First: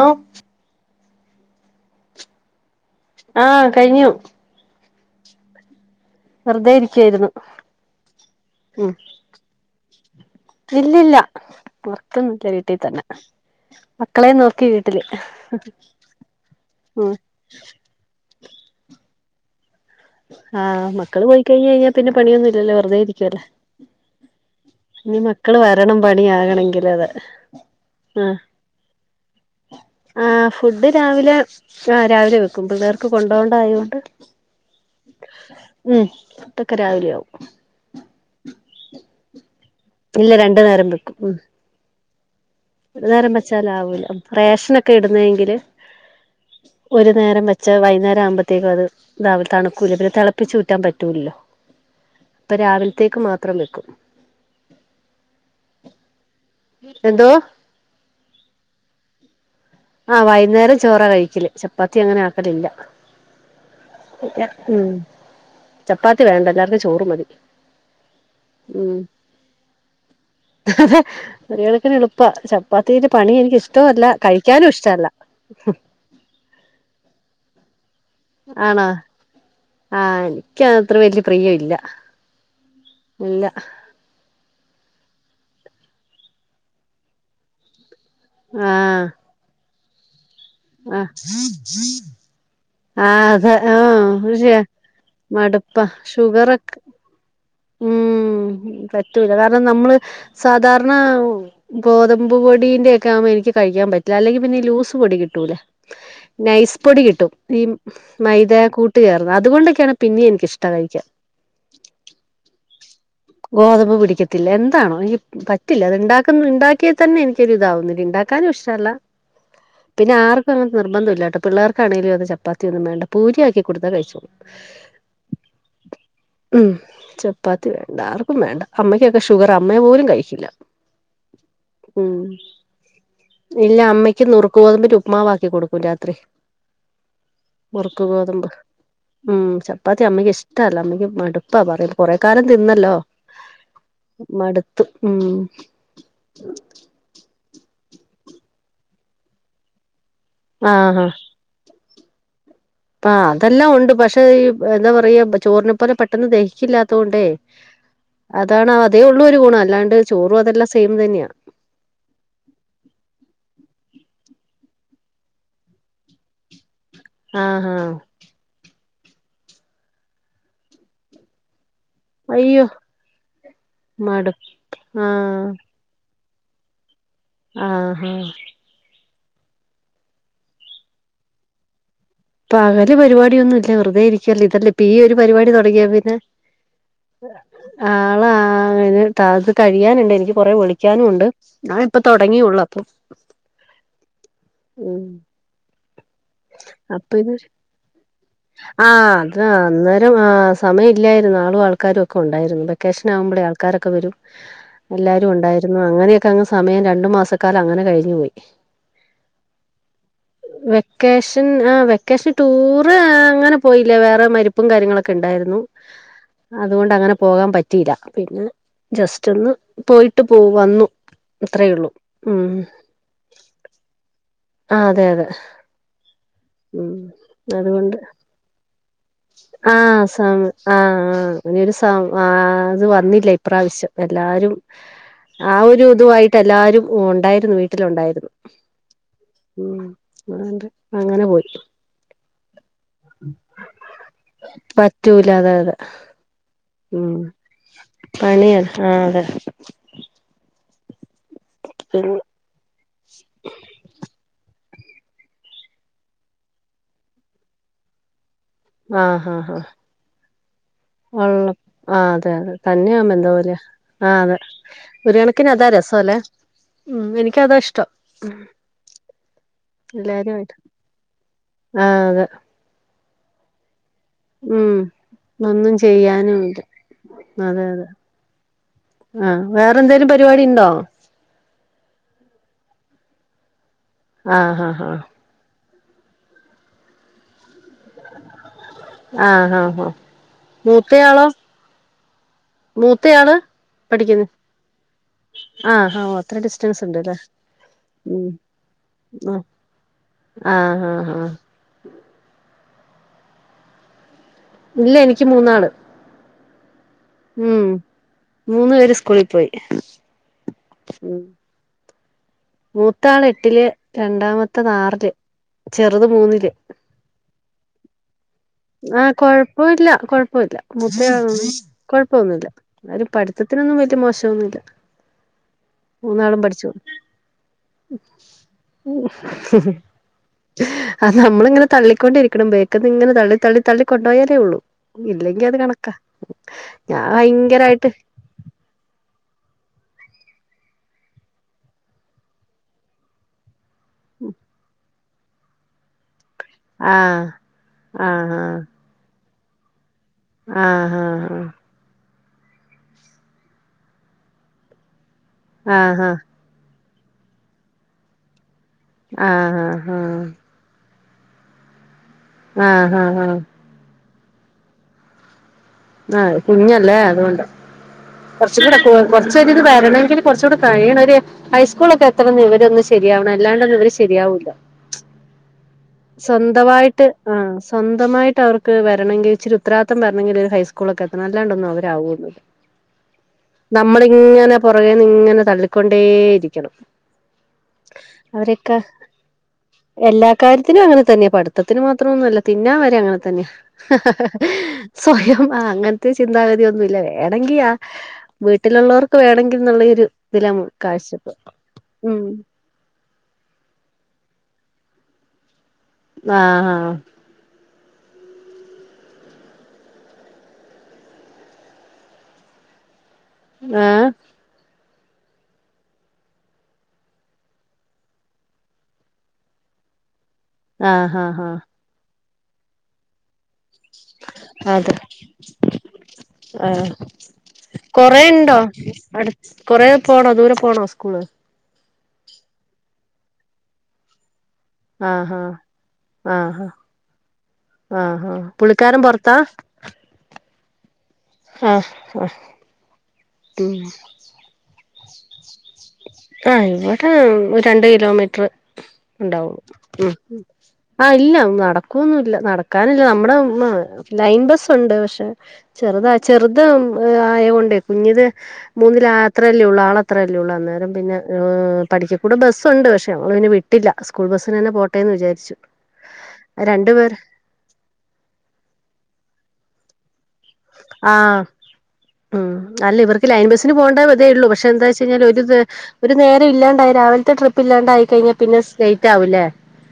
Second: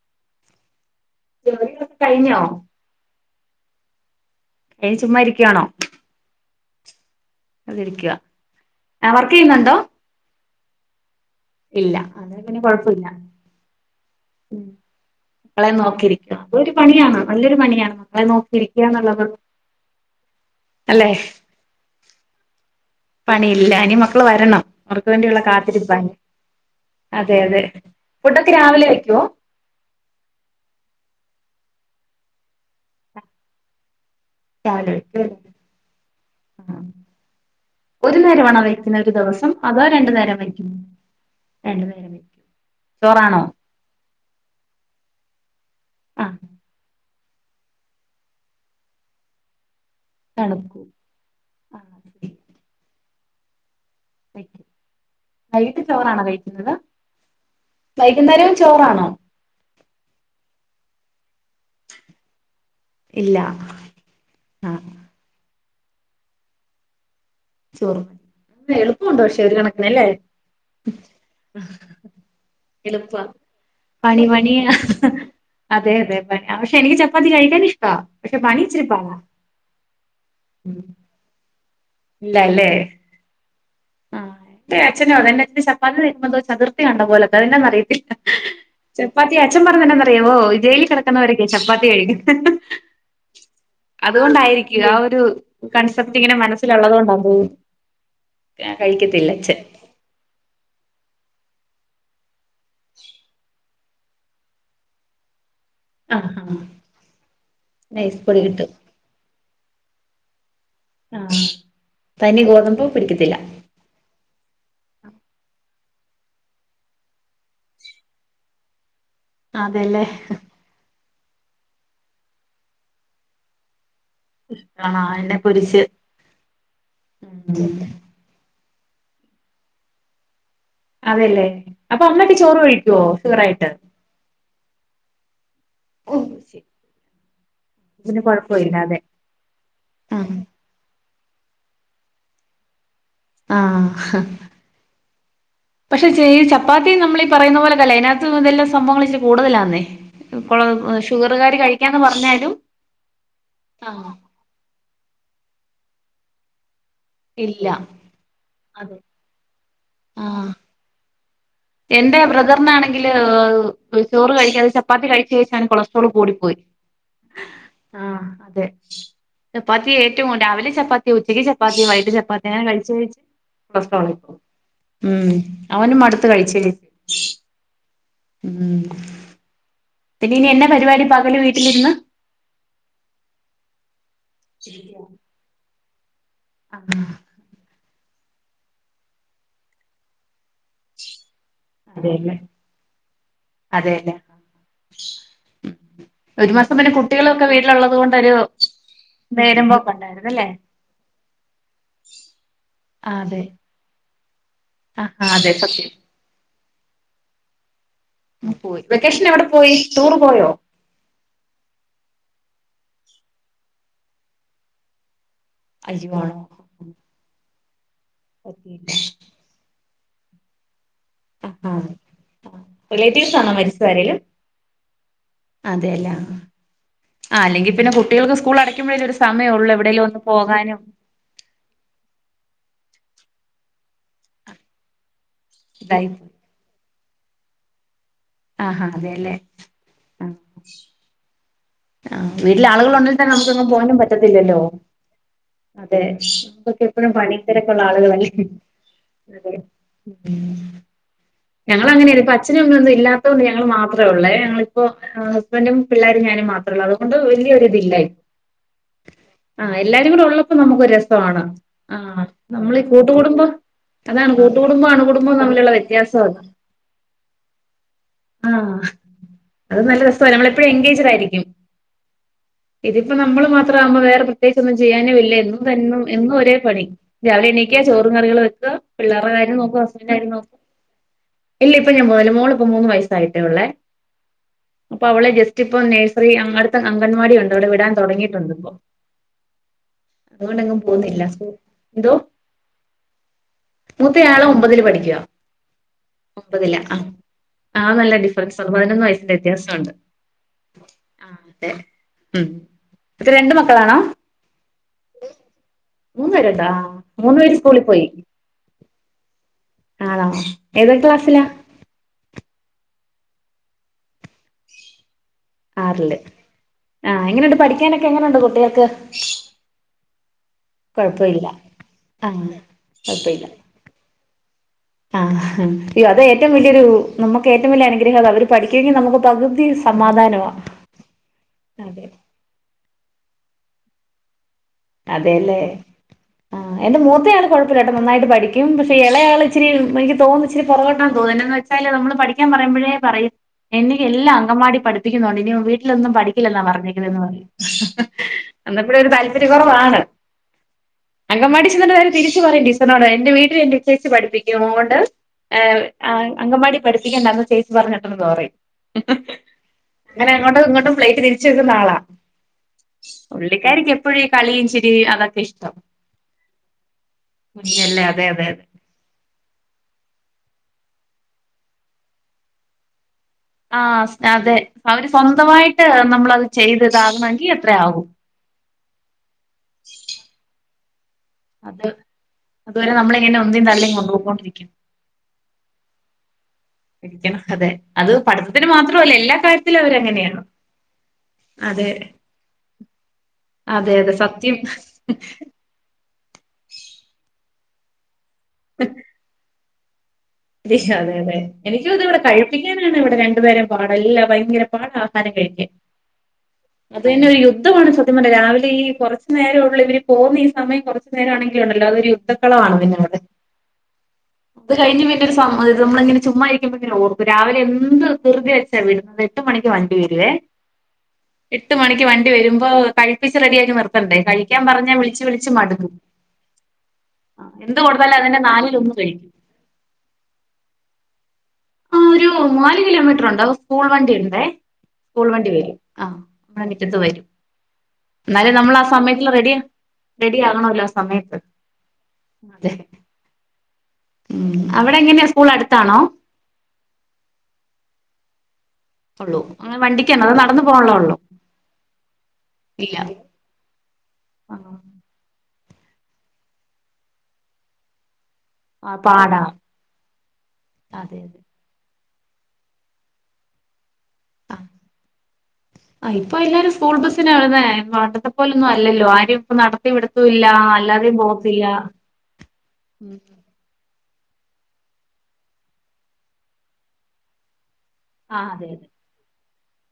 ഓ ജോലിയൊക്കെ കഴിഞ്ഞോ ആഹ് കഴിഞ്ഞു. എഹ് ചുമ്മാ ഇരിക്കണോ വെറുതെ ഇരിക്ക്യായിരുന്നു. വെർതെ ഇരിക്കാ ആഹ് വർക്ക് ചെയ്യുന്നുണ്ടോ ഇല്ലില്ല ഇല്ല അത് വർക്കന്നുല്ല പിന്നെ വീട്ടിൽ തന്നെ. കൊഴപ്പമില്ല മക്കളെ ഉം നോക്കി വീട്ടില് ക്കളെ നോക്കിയിരിക്ക അതൊരു പണിയാ ഉം നല്ലൊരു പണിയാണ് മക്കളെ നോക്കിയിരിക്കന്നത് ആഹ് മക്കള് പോയി കഴിഞ്ഞഴിഞ്ഞാ പിന്നെ പണിയൊന്നുല്ലല്ലോ വെറുതെരി പണിയില്ല ഇനി മക്കള് വരണം അവർക്ക് വേണ്ടിയുള്ള മക്കള് കാത്തിരിപ്പ വരണം പണിയാകണെങ്കില് അതെ അതെ ഫുഡൊക്കെ രാവിലെ വെക്കോ ആ് ഫുഡ് രാവിലെ ആ് രാവിലെ വെക്കും പിള്ളേർക്ക് കൊണ്ടോണ്ട ആയൊണ്ട് രാവിലെ വെ ഉം ഫുഡ്‌ ഒക്കെ രാവിലെ ആവും ഒരു നേരമാണോ വയ്ക്കുന്ന ഒരു ദിവസം അതോ രണ്ടു ഇല്ല നേരം വയ്ക്കുന്നു വെക്കും ഉം രണ്ടു നേരം വയ്ക്കും ഒരു നേരം വെചാലാവൂല ഇല്ല റേഷന ഒക്കെ ഇടുന്നെങ്കില് ആ ഒരു നേരം വച്ചാ വൈന്നേരം ആകുമ്പഴത്തേക്കും അത് രാവിലെ തണുക്കൂല്ല പിന്നെ തിളപ്പച്ച് ഊറ്റാൻ തണുക്കൂ പറ്റു റ്റൂല്ല ആ അപ്പൊ രാവിലത്തേക്ക് മാത്രം വെക്കും വൈകിട്ട് ചോറാണോ കഴിക്കുന്നത് എന്തോ വൈകുന്നേരവും ചോറാണോ ആഹ് വൈന്നേരം ചോറ കഴിക്കല് ചപ്പാത്തി അങ്ങനെ കഴികലില്ല ഇല്ല ആഹ് ഉം ചപ്പാത്തി വേണ്ട എല്ലാർക്കും ചോറ് മതി ചോറ് എളുപ്പമുണ്ടോ പക്ഷെേ ഒരു കണക്കിനല്ലേ ഒരുകണക്കിന് എളുപ്പ ചപ്പാത്തിന്റെ എളുപ്പാ പണി എനിക്ക് ഇഷ്ടല്ല പണി കഴിക്ക പണിയാ കഴിക്കാനും ഇഷ്ട അല്ല അതെ അതെ പക്ഷെ എനിക്ക് ചപ്പാത്തി കഴിക്കാൻ ഇഷ്ട പക്ഷെ പണിച്ചിരിപ്പാടാ ആഹ എനിക്കത്ര വലിയ പ്രിയല്ല ഇല്ലല്ലേ ആഹ് അച്ഛനോ എന്റെ അച്ഛന് ചപ്പാത്തി കാണുമ്പോ ചതുർത്തി കണ്ട പോലെക്കോ അതെന്നാ അറിയത്തില്ല ആഹ് ചപ്പാത്തി അച്ഛൻ പറഞ്ഞന്നെ പറയാമോ ജയിലിൽ ആഹ് കിടക്കുന്നവരൊക്കെ ചപ്പാത്തി കഴിക്കന്നെ ആഹ് അതെ ആഹ് അതുകൊണ്ടായിരിക്കും ആ ഒരു മടുപ്പാ കൺസെപ്റ്റ് ഇങ്ങനെ ഷുഗറൊക്കെ മനസ്സിലുള്ളത്കൊണ്ടതോ ഉം പറ്റൂല്ല കാരണം നമ്മള് സാധാരണ ഗോതമ്പ് പൊടിന്റെ ഒക്കെ ആവുമ്പോൾ എനിക്ക് കഴിക്കാൻ പറ്റില്ല അല്ലെങ്കിൽ പിന്നെ ലൂസ് പൊടി കിട്ടൂലേ ആഹ് ആഹ് നൈസ്‌ പൊടി കിട്ടും ഈ നൈസ് പൊടി മൈദ കിട്ടും കൂട്ട അതുണ്ടെക്കെയാണ് പിന്നെയും എനിക്ക് ഇഷ്ടം കഴിക്ക ആ തനി ഗോതമ്പൂ പിടിക്കത്തില്ല ഗോതമ്പ് പിടിക്കത്തില്ല എന്താണോ പറ്റില്ല അത്ണ്ടാക്കുന്ന ഉണ്ടാക്കിയാൽ തന്നെ എനിക്കൊരു ഇതാവുന്നില്ല ഉണ്ടാക്കാനും ഇഷ്ടല്ല അതെല്ലേ പിന്നെ ആർ അങ്ങനത്തെ നിർബന്ധ ഇില്ലാട്ടോ പിള്ളർകാണെങ്കിലും അത് ചപ്പാത്തി ഒന്നും വേണ്ട പൂരിയാക്കികൊടുത്താ കഴിചോളും ആ എണ്ണേ പൊരിച്ച് ഉം ഉം ചപ്പാത്തി വേണ്ട ആർക്കും വേണ്ട അമ്മകൊക്കെഷുഗറാ അമ്മ പോലും കഴിക്കില്ല അതെല്ലേ അപ്പൊ ഉം അമ്മക്കെ ചോറ് കഴിക്കൂ ഷുഗർ ആയിട്ട് നുറുക്ക ഗോതമ്പിന്റെ ഉപ്പ്മാവാക്കി കൊടുക്ക് രാത്രി മുറുക്ക് പിന്നെ ഗോതമ്പ് കൊഴപ്പമില്ല അതെ ഉം ചപ്പാത്തി അമ്മക്ക് ആഹ് ഇഷ ഇഷ്ടല്ല അമ്മക്ക് മടുപ്പാ പറയും കുറേ കാലം തിന്നല്ലോ ആ മടുത്തു ഉം പക്ഷെ ചെയ ചപ്പാത്തി നമ്മൾ പറയുന്ന പോലെല്ല അതിനകത്ത് ഇതെല്ലാം സംഭവങ്ങളെ കൂടുതലാന്നേ ഇപ്പോൾ ആഹ് ഷുഗറുകാര് കഴിക്കാന്ന് പറഞ്ഞാലും ആ അതെല്ലാം ആ ഉണ്ട് പക്ഷെ ഈ എന്താ പറയാ ചോറിനെ പോലെ പെട്ടെന്ന് ദഹിക്കില്ലാത്തുകൊണ്ടേ ഇല്ല അതാണ് അതെ അതേയൊ ഉള്ള ഗുണം അല്ലാണ്ട് ചോറും ആഹ് അതൊം സെയിം തന്നെയാണ് എന്റെ ബ്രദറിനാണെങ്കില് ചോറ് കഴിക്കാതെ ചപ്പാത്തി കഴിച്ച് കഴിച്ച് കൊളസ്ട്രോൾ കൂടിപ്പോയി ആഹാ ആഹ്അതെ ചപ്പാത്തി ഏറ്റവും ഉണ്ട രാവിലെ ചപ്പാത്തി ഉച്ചയ്ക്ക് ചപ്പാത്തി വൈകി ചപ്പാത്തി അയ്യോ അങ്ങനെകഴിച്ച് കഴിച്ച് കൊളസ്ട്രോൾ ആയി മടു ഇപ്പം മം ആഹ് അവനും മടുത്ത് കഴിച്ച് ആഹ് ഹ ഉം പിന്നെ ഇനി എന്ന പരിപാടി പകല് വീട്ടിലിരുന്ന് പകല് പരിപാടിഒന്നും ഇല്ല വെറുതെ ഇരിക്കല്ലെ ഇതല്ലേ ഇപ്പ ഈ ഒരു പരിപാടി തുടങ്ങിയേ പിന്നെ ആഹ് ആള ആതകഴിയാനുണ്ട് എനിക്ക് കൊറെ വിളിക്കാനുണ്ട് ഞാനിപ്പൊ അതെല്ലേ തൊടങ്ങിയുള്ളൂ അപ്പംഉം അതെല്ലേ ഒരു മാസം പിന്നെ ഇത് കുട്ടികളൊക്കെ വീട്ടിലുള്ളത് കൊണ്ടൊരു ആ അത് നേരം പോക്ക് അന്നേരം ആ ഉണ്ടായിരുന്നല്ലെ അല്ലെ സമയം ഇല്ലായിരുന്നു ആളും ആൾക്കാരും ഒക്കെ ഉണ്ടായിരുന്നു. വെക്കേഷൻ ആഹ് അതെ ആകുമ്പോളെ ആൾക്കാരൊക്കെ വരും ആഹ് എല്ലാരും ആഹ് അതെ ഉണ്ടായിരുന്നു സത്യം അങ്ങനെയൊക്കെ അങ്ങ് സമയം രണ്ടു മാസക്കാലം അങ്ങനെ കഴിഞ്ഞു പോയി പോയി വെക്കേഷന് എവിടെ പോയി ടൂർ പോയോ വെക്കേഷൻ ആ വെക്കേഷൻ ടൂറ് അങ്ങനെ പോയില്ല വേറെ മരിപ്പും കാര്യങ്ങളൊക്കെ ഉണ്ടായിരുന്നു അയ്യോ ആണോ അതുകൊണ്ട് അങ്ങനെ പോകാൻ പറ്റിയില്ല പിന്നെ പറ്റിയില്ല ജസ്റ്റ് ഒന്ന് പോയിട്ട് പോ വന്നു അത്രേ ആഹ് ഉള്ളൂ ഉം. റിലേറ്റീവ്സ് ആണൊ മരിച്ചത് ആരേലും ആ അതെ അതെ അതെല ആ ഹ് ഉം അല്ലെങ്കിൽ പിന്നെ അതുകൊണ്ട് കുട്ടികൾക്ക് സ്കൂൾ അടക്കുമ്പോഴ ആഹ് സമ ആഹ് ആഹ് നൊരു സം ആഹ് അത് വന്നില്ല ഇപ്രാവശ്യം എല്ലാരും ആ ഒരു ഇതായി ഇതുവായിട് ട്ട് എല്ലാരും ഉണ്ടായിരുന്നു വീട്ടിലുണ്ടായിരുന്നു ആഹാ അതെല്ലെ ഉം അതോണ്ട് അങ്ങനെ പോയി ആഹ് വീട്ടില് ആളുകൾ ഉണ്ടങ്കി തന്നെ നമുക്ക് എങ്ങും പോവാനും പറ്റത്തില്ലല്ലോ അതെ നമക്കൊക്കെ എപ്പോളും ഉം പണി തെരക്കുള്ള ആളുകളല്ലെ പണിയാ ആഹ് അതെ ഉം ഞങ്ങള അങ്ങനെ പിന്നെ ഒര് പ അച്ഛനും അമ്മ ഒന്നും ഇല്ലാത്തതോണ്ട് ഞങ്ങള് മാത്രേ ഉള്ളേ ഞങ്ങളിപ്പോ ഹസ്ബന്റും പിള്ളേരും ഞാനും മാത്രേ ഉള്ളതുകൊണ്ട് വല്ല്യ ഒരിതി ഇല്ലായി ആഹ് എല്ലാരും കൂടെ ഉള്ളപ്പോ നമുക്ക് രസമാണ് ഉള്ള ആഹ് അതെ അതെ നമ്മളീ കൂട്ടു തന്നെയാവുമ്പോ എന്തോ കുടുമ്പം പോലെയാ ആഹ് അതാണ് അതെ കൂട്ടുകടുമ്പോ ഒരു അണുകുടുംമ്പോ കണക്കിന് അതാ തമ്മിലുള്ള രസല്ലേ വ്യത്യാസം അത ഉം എനിക്ക് അതാ ഇഷ്ടം അത് നല്ല രസാണ് നമ്മള് എല്ലാരുമായിട്ട് എപ്പോഴും എങ്കേജ്ഡ് ആയിരിക്കും ആഹ് അതെ ഇതിപ്പോ നമ്മള് മാത്രം ആവുമ്പോ വേറെ ഉം പ്രത്യേകിച്ചൊന്നും ചെയ്യാനും ഇല്ല എന്നും ഒന്നും ഇതെന്നെ എന്നും ചെയ്യാനും ഒരേ ഇല്ല പണി രാവിലെ അതെ എണീക്ക അതെ ചോറും കറികളും വെക്ക പിള്ളേരുടെ ആഹ് കാര്യം നോക്കും വേറെന്തേലും ഹസ്ബൻഡ് കാര്യം പരിപാടി നോക്കു ഇണ്ടോ ഇല്ല ഇപ്പൊ ഞാൻ പോവലില്ല മോളിപ്പ മൂന്ന് വയസ്സായിട്ടേ ഉള്ളെ ആഹ് ഹ ഹ മോളെ ജസ്റ്റ് ഇപ്പം നഴ്സറി അങ്ങടുത്തെ അംഗൻവാടി ഉണ്ട് അവിടെ വിടാൻ തുടങ്ങിട്ടുണ്ട് ഇപ്പൊ ആഹ് ഹ ഹ അതുകൊണ്ടെങ്ങും പോകുന്നില്ല മൂത്തയാളോ എന്തോ മൂത്തയാള് പഠിക്കുന്നേ മൂത്തയാള് ഒമ്പതിൽ പഠിക്കുവാ ആഹ് ഹ അത്ര ഡിസ്റ്റൻസ് ഉണ്ട്ല്ലേ ആഹ് നല്ല ഉം ഡിഫ്രറൻസ്ണ്ട്. പതിനൊന്ന് വയസിന്റെ ആഹ് വ്യത്യാസം ഉണ്ട് ആഹ് ആഹ് ആഹ് അതെ ഉം ഇപ്പ രണ്ട് മക്കളാണോ ഇല്ല എനിക്ക് മൂന്നാള് മൂന്ന് പേരുണ്ടോ മൂന്നു പേര് ഉം സ്കൂളിൽ പോയി മൂന്ന് പേര് സ്കൂളിൽ പോയി ആണോ ഏതെക്കെ ഉം ക്ലാസ്സിലാ മൂത്താള് എട്ടില് രണ്ടാമത്തെത് ആറില് ചെറുത് ആറ്ല് മൂന്നില് ആഹ് എങ്ങനെയുണ്ട് പഠിക്കാനൊക്കെ എങ്ങനെയുണ്ട് കുട്ടികൾക്ക് വീട്ട്ലാ കുഴപ്പല്ല മുത്തയാ കുഴപ്പമില്ല ആ കുഴപ്പമൊന്നുമില്ല എന്നാലും പഠിത്തത്തിനൊന്നും വലിയ മോശം ന്നുല്ല. ആഹ് അയ്യോ അത് ഏറ്റവും വലിയൊരു നമുക്ക് ഏറ്റവും വലിയ അനുഗ്രഹം അതാ അവര് പഠിക്കുമെങ്കിൽ നമുക്ക് പകുതി സമാധാനാ അത് നമ്മളിങ്ങനെ അതെ തള്ളിക്കൊണ്ടിരിക്കണം ബേക്ക്ന്ന് ഇങ്ങന തള്ളി തള്ളി കൊണ്ടോയാലേ ഉള്ളൂ. ഇല്ലെങ്കി അത് അതെല്ലേ കണക്കാ അഹ് എന്റെ ഞാൻ മൂത്തയാണ് ഭയങ്കരായിട്ട് കുഴപ്പമില്ലാട്ടോ നന്നായിട്ട് പഠിക്ക യും പക്ഷെ ഇളയാൾ ഇച്ചിരി എനിക്ക് തോന്നുന്നു ഇച്ചിരി പുറകോട്ടാ തോന്ന എന്നാന്ന് വച്ചാല് നമ്മള് പഠിക്കാൻ പറയുമ്പോഴേ പറയും എന്നെ എല്ലാം അങ്കവാടി പഠപ്പിക്കുന്നുണ്ട് ഇനി വീട്ടിലൊന്നും പഠി ഇല്ലന്നാ പറഞ്ഞേക്കന്ന് ആഹ് പറഞ്ഞു ആഹ് എന്ന പിന്നെ ഒരു താല്പര്യ കുറവാണ് ആഹ് ആഹ് ആഹ് ചെന്നിട്ട് പേര് തിരിച്ചു പറയും ടീചെർനോഡ് എന്റെ വീട്ടിൽ എന്നെ ഇച്ചേച്ചി പഠിപ്പിക്കും അതോണ്ട് ആഹ് ആഹ് അംഗൻവാടി പഠിപ്പിക്കേണ്ടാന്ന് ചേച്ചി പറഞ്ഞിട്ടെന്ന് പറയും ആഹ് ആഹ് അങ്ങനെ അങ്ങോട്ടും ഇങ്ങോട്ടും പ്ലേറ്റ് തിരിച്ചു വെക്കുന്ന ആളാ ആഹ് ആഹ് ആഹ് പിള്ളേർക്ക് എപ്പോഴും കളി ചിരി അതൊക്കെ ഇഷ്ടം അഹ് കുഞ്ഞല്ലേ അതുകൊണ്ട് കുഞ്ഞല്ലേ അതെ അതെ കുറച്ച അതെ കിടക്ക കുറച്ച ഇത് വരണമെങ്കിൽ കുറച്ചുകൂടെ കഴിയണ ഒരു ഹൈസ്കൂൾ ഒക്കെ എത്തണം ഇവരൊന്ന് ശേ ശരിയാവണം അല്ലാണ്ടന്ന് ഇവര് ആഹ് ശരിയാവില്ല അതെ അവര് സ്വന്തമായിട്ട് നമ്മളത് ചെയ്ത് സ്വന്തമായിട്ട് ഇതാകണമെങ്കിൽ അഹ് എത്ര ആകും സ്വന്തമായി ട്ട് അവർക്ക് വരണെങ്കി ഇച്ചിരി ഉത്തരവാദിത്യം വരാണെങ്കിൽ ഹൈ സ്കൂൾ ഒക്കെ എ എല്ലാണ്ടൊന്നും അത് അവരാവുള്ളൂ അതുവരെ നമ്മളിങ്ങനെ ഒന്നിനും തള്ളിയും നമ്മളിങ്ങനെ കൊണ്ടുപോയിക്കൊണ്ടിരിക്കും പുറകേ ഇങ്ങനെ തള്ളിക്കൊണ്ടേയിരിക്കണം ഇരിക്കണം അതെ അത് പഠിപ്പിന് അവരൊക്കെ മാത്രല്ല എല്ലാ കാര്യത്തിലും അവരെ എല്ലാ കാര്യത്തിനും അങ്ങനെ തന്നെ പഠി മൊത്തത്തിൽ മാത്രല്ല ഒന്നുല്ല തിന്നാ വരെ അങ്ങനെ തന്നെ അതെ അതെ സത്യം സ്വയം അഹ് അങ്ങനത്തെ ചിന്താഗതി ഒന്നുല്ല വേണെങ്കിൽ ആഹ് വീട്ടിലുള്ളവർക്ക് വേണെങ്കിൽ എന്നുള്ളരു അതെ അതെ എനിക്കുത് ഇവിടെ കഴി കഴിക്കാനാണ് ഇവിടെ രണ്ടുപേരും പാട് ല്ലാ ഭയങ്കര പാട്ടിആഹാരം കഴിക്കാൻ ആഹ് അത് തന്നെ ഒരു യു യുദ്ധമാണ് സത്യം പറഞ്ഞാ രാവിലെ ഈ കുറച്ച നേരഉള്ളുവർ പോന്ന ഈ സമയം കുറച്ച് നേരാണെങ്കിലു ഉണ്ടല്ലോ അതൊരു യുദ്ധ [unintelligible] മേ അത് കഴിഞ് പി സ നമ്മള ഇങ്ങനെ ചുമ്മാരിക്കുമ്പോ ഇങ്ങനെ ഓർക്കും രാവിലെ എന്ത് ദൃതി വെച്ചാ വിടുന്നെ എട്ട് മണിക്ക് വണ്ടി വരുവേ ആഹ് ആഹ് ആഹ് എട്ട് മണിക്ക് വണ്ടി വരുമ്പോ കഴിപ്പിച്ച് റെഡിയാക്കി നിർ പന്തേ കഴിക്കാൻ പറഞ്ഞ അതെ വിളിച്ച് വിളിച്ച് മടു ആ അഹ് എന്ത് കൊടുത്താലും അതിന്റെ നാലില് ഒന്ന് കഴിക്കും കൊറെ പോണോ ദൂരെ പോണോ സ്കൂള്? ആ ഒരു മൂന്നാലു കിലോമീറ്ററുണ്ട് അപ്പൊ സ്കൂൾ വണ്ടിണ്ടെ. സ്കൂൾ ആഹ് വണ്ടി വരും ആഹ് നമ്മടെ മിറ്റത് വരും. ആഹ് ആഹ് എന്നാലും നമ്മളാ പുള്ളിക്കാരൻ സമയത്തില് പുറത്താ റെഡി, റെഡി ആകണല്ലോ ആ സമയത്ത്. അഹ്, ആഹ്. അതെ ഉം അവിടെ എങ്ങനെയാ സ്കൂൾ അടുത്താണോ? ആഹ് ഇവിടെ രണ്ട് കിലോമീറ്റർ. ഉള്ളൂ ഉണ്ടാവു അങ്ങനെ ഉം വണ്ടിക്കാണോ അതോ നടന്നു പോകാനുള്ള ആഹ് ഉള്ളോ ഇല്ല നടക്കുവൊന്നുംല്ല ഇല്ല നടക്കാനില്ല നമ്മുടെ ഉമ്മ. ലൈൻ ആ ബസ്സുണ്ട് പക്ഷെ ചെറുത ചെറുത് ആയ കൊണ്ടേ കുഞ്ഞിത്. ആ, മൂന്നിൽ പാടാ അത്രയല്ലേ ഉള്ളൂ ആള് അത്രയല്ലേ ഉള്ളൂ അന്നേരം പിന്നെ അതെ അതെ പഠിക്കകൂടെ ബസ്സുണ്ട് പക്ഷെ നമ്മ പിന്നെ വി വിട്ടില്ല സ്കൂൾ ആ ബസിന് തന്നെ പോട്ടെന്ന് വിചാരിച്ചു ആ ഇപ്പൊ എല്ലാരും രണ്ടു പേര്. [inaudible] പോലൊന്നും അല്ലല്ലോ ആരെയും ഇപ്പൊ നടത്തി വിടുത്തുല്ല. അഹ് അഹ് അല്ല ഉം. ഇവർക്ക് ലൈൻ ബസ്. ബസ്സിന് പോണ്ട വിതേള്ളൂ പക്ഷെ എന്താച്ച് കഴിഞ്ഞാല് ഒരു നേരം ഇല്ലാണ്ടായി രാവിലത്തെ ട്രിപ്പ് ഇല്ലാണ്ടായി. കഴിഞ്ഞ ആ പിന്നെ അതെ അതെ ലേറ്റ് ആവുല്ലേ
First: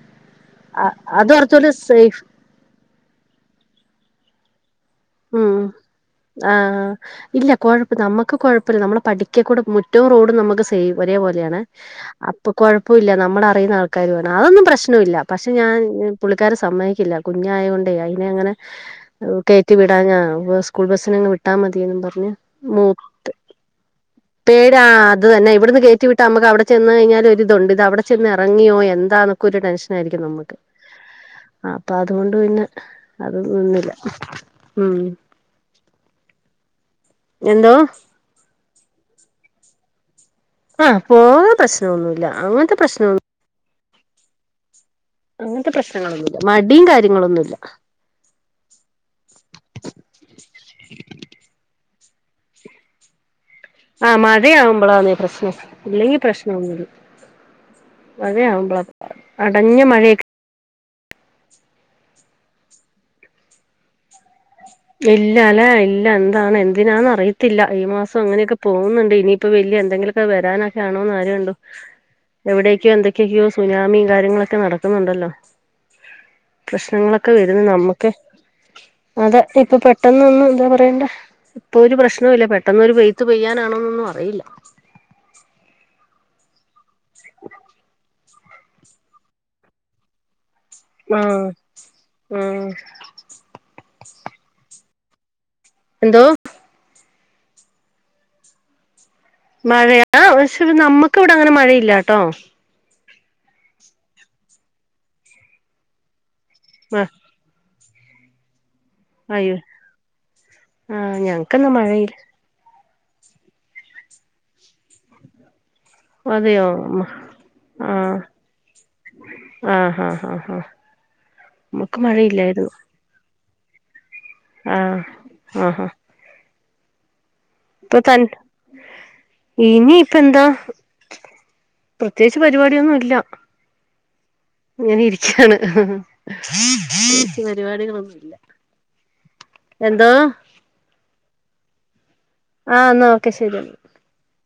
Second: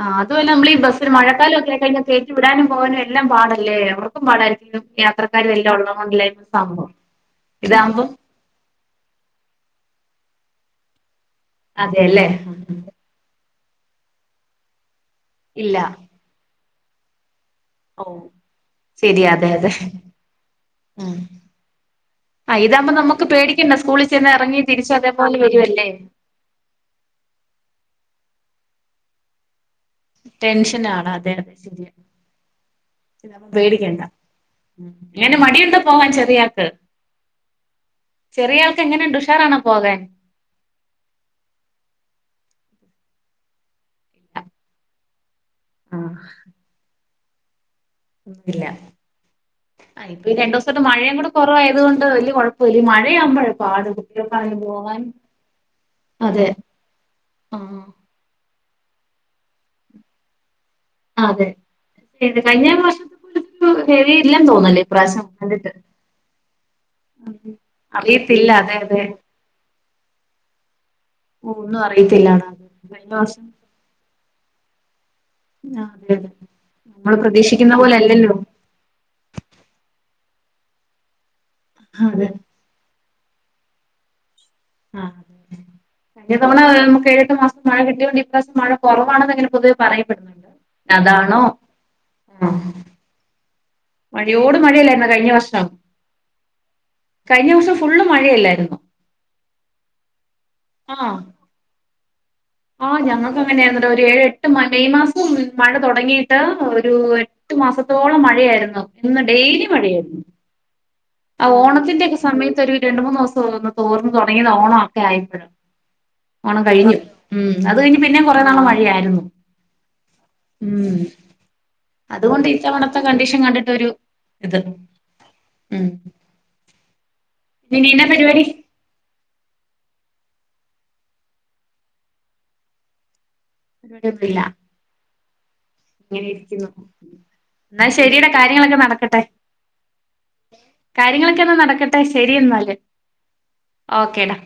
ആ അതുമല്ല നമ്മൾ ഈ ബസ്സിന് അത് മഴക്കാലം ഒക്കെ കുറച്ചോടെ ആയിക്കഴിഞ്ഞാൽ സേഫ്. കയറ്റി വിടാനും പോകാനും എല്ലാം പാടല്ലേ അവർക്കും പാടായിരിക്കും. യാത്രക്കാരും ഉം എല്ലാം ഉള്ളത് കൊണ്ടല്ലേ ആഹ് സംഭവം ഇല്ല കൊഴപ്പില്ല ഇതാകുമ്പോ നമ്മക്ക് കൊഴപ്പില്ല നമ്മള പഠി പഠിക്കക്കൂട മുറ്റവും റോഡും നമുക്ക് സെയിം ഒരേ പോലെയാണ് അതെയല്ലേ അപ്പോ കൊഴ പ്പോല്ല നമ്മള അറിയുന്ന ആൾക്കാര് വേണം അതൊന്നും പ്രശ്നോല്ല പക്ഷേ ഇല്ല ഞാൻ. പുള്ളിക്കാരൻ സമ്മതിക്കില്ല കുഞ്ഞായോണ്ടെ ഓ അതിനെ അങ്ങനെ ശരി അതെ കേ അതെ കേറ്റിവിടാഞ്ഞാ സ്കൂൾ ഉം ബസിനങ്ങ് വിട്ടാ മതിയന്ന് പറഞ്ഞ് ആ ഇതാകുമ്പോ മൂത്ത്. നമുക്ക് പേടിക്കണ്ട സ്കൂളിൽ ചെന്ന് ഇറങ്ങി പേര തിരിച്ച് അത് അതേപോലെ തന്നെ ഇവിടന്ന് വരുവല്ലേ കേറ്റിവി ട്ട നമുക്ക് അവിടെ ചെന്ന് കഴിഞ്ഞാൽ ഒരിതുണ്ട് ഇത് അവിടെ ചെന്ന് എറങ്ങിയോ എന്താന്ന്. ഒരു ടെൻഷൻ ആയിരിക്കും നമ്മുക്ക് ടെൻഷനാണ് അതെ അതെ ശരിയാ അപ്പൊ അതുകൊണ്ട് പിന്നെ അതിന് ഇതാവുമ്പോ നിന്നില്ല. പേടിക്കണ്ട ഉം എങ്ങനെ മടിയുണ്ടൊ പോവാൻ ചെറിയാക്ക്? എന്തോ? ചെറിയ ആൾക്ക് എങ്ങനെണ്ട് ഉഷാറാണോ പോകാൻ? ആഹ് പോകാൻ പ്രശ്നൊന്നുല്ല അങ്ങനത്തെ പ്രശ്നൊന്നും. അങ്ങനത്തെ ആഹ് പ്രശ്നങ്ങളൊന്നുല്ല മടിയും കാര്യങ്ങളൊന്നുല്ല. ഇല്ല. ആ ഇപ്പ ഈ രണ്ട് ദിവസട്ട് മഴയും കൂടെ കുറവായതു കൊണ്ട് വലിയകൊഴൊപ്പല്ല മഴയാമ്പൊഴാ. ആഹ് മഴയാവുമ്പോളാണ് ഈ പ്രശ്നം. ഇല്ലെങ്കി അതെ പ്രശ്നൊന്നുല്ല. ആഹ് മഴയാവുമ്പളപാട് അടഞ്ഞ മഴയൊക്കെ. അതെ പെയ്തകഴിഞ്ഞ വർഷത്തെ പോല. ഇല്ല അല്ലെ കണ്ടിട്ട് ഇല്ല എന്താണ് എന്തിനാന്ന് അറിയത്തില്ല. ഈ മാസം അറിയത്തില്ല അങ്ങനെയൊക്കെ അതെ അതെ പോകുന്നുണ്ട് ഇനിയിപ്പോ വലിയ എന്തെങ്കിലുക്കെ വരാനൊക്കെ ആണോന്ന് ആരു കണ്ടു ഒന്നും അറിയത്തില്ലാടാ എവിടെ. അത് ക്കോ കഴിഞ്ഞ വർഷം എന്തൊക്കെക്കെയോ സുനാമിം കാര്യങ്ങളൊക്കെ നടക്കുന്നുണ്ടല്ലോ. ആ അതെ അതെ നമ്മള് പ്രശ്നങ്ങളൊക്ക വരുന്ന് പ്രതീക്ഷിക്കുന്ന പോലെ നമുക്ക്. അല്ലല്ലോ അതെ ഇപ്പൊ പെട്ടെന്നൊന്നും എന്താ പറയേണ്ട ഇപ്പൊ ഒരു അതെ പ്രശ്നവും ഇല്ല പെ പെട്ടെന്നൊരു വെയ്ത്ത് പെയ്യാനാണെന്നൊന്നും അറിയില്ല. ആഹ് കഴിഞ്ഞതവണ നമുക്ക് ഏഴെട്ടു മാസം മഴ കിട്ടിയോണ്ട് ഇ ഇപ്രാവശ്യം മഴ കുറവാണെന്ന് ഇങ്ങനെ പൊതുവെ പറയപ്പെടുന്നുണ്ട്. അതാണോ ആഹ് ആ ആഹ് മഴയോട് മഴയല്ലാരുന്നോ കഴിഞ്ഞ വർഷം. എന്തോ? കഴിഞ്ഞോസം ഫുള്ള് മഴയല്ലായിരുന്നോ. മഴയാ പക്ഷെ നമ്മക്ക് ഇവടെ അങ്ങനെ മഴയില്ലാട്ടോ. ആഹ് ഞങ്ങക്ക് അങ്ങനായിരുന്നെടോ ഒരു ഏഴ് എട്ട് മാ മെയ് മാസം മഴ തൊടങ്ങിയിട്ട് ഒരു ആ എ ട്ടു മാസത്തോളം മഴയായിരുന്നു. അന്ന് അയ്യോ ഡെയ്ലി മഴയായിരുന്നു. ആഹ് ആ ഞങ്ങക്കന്ന് ഓണത്തിന്റെ മഴയില്ല ഒക്കെ സമയ ത്തൊരു രണ്ട് മൂന്നോസം ഒന്ന് തോർന്നു തുടങ്ങിയത് ഓണം ഒക്കെ ആയപ്പഴ്. അതെയോ മ ഉം അത് കഴിഞ്ഞ് പിന്നേം കൊറെ നാള് മഴയായിരുന്നു. ആഹ് ആഹ് ആഹ് ആഹ് ഉം നമുക്ക് അതുകൊണ്ട് മഴയില്ലായിരുന്നു ഇത്തവണ ത്തെ കണ്ടീഷൻ കണ്ടിട്ടൊരു ഇത്. ആഹ് ഉം. ആഹാ പിന്നെ ഇപ്പൊ എന്നാ തൻ പരിപാടി ഇനി ഇപ്പ എന്താ. പ്രത്യേകിച്ച് പരിപാടിയൊന്നും ഇല്ല. [unintelligible] ഇങ്ങനെ ഇരിക്ക്യാണ് ആഹ് ഇങ്ങനെ ഇരിക്കുന്നു പ്രത്യേകിച്ച് എന്നാ ശരിയടാ പരിപാടികളൊന്നുല്ല. കാര്യങ്ങളൊക്കെ നടക്കട്ടെ എന്തോ? കാര്യങ്ങളൊക്കെ എന്നാ നടക്കട്ടെ ശരിയെന്നാല്. ആഹ് എന്നാ ഓക്കെ ശരി ഓക്കേ ടാ.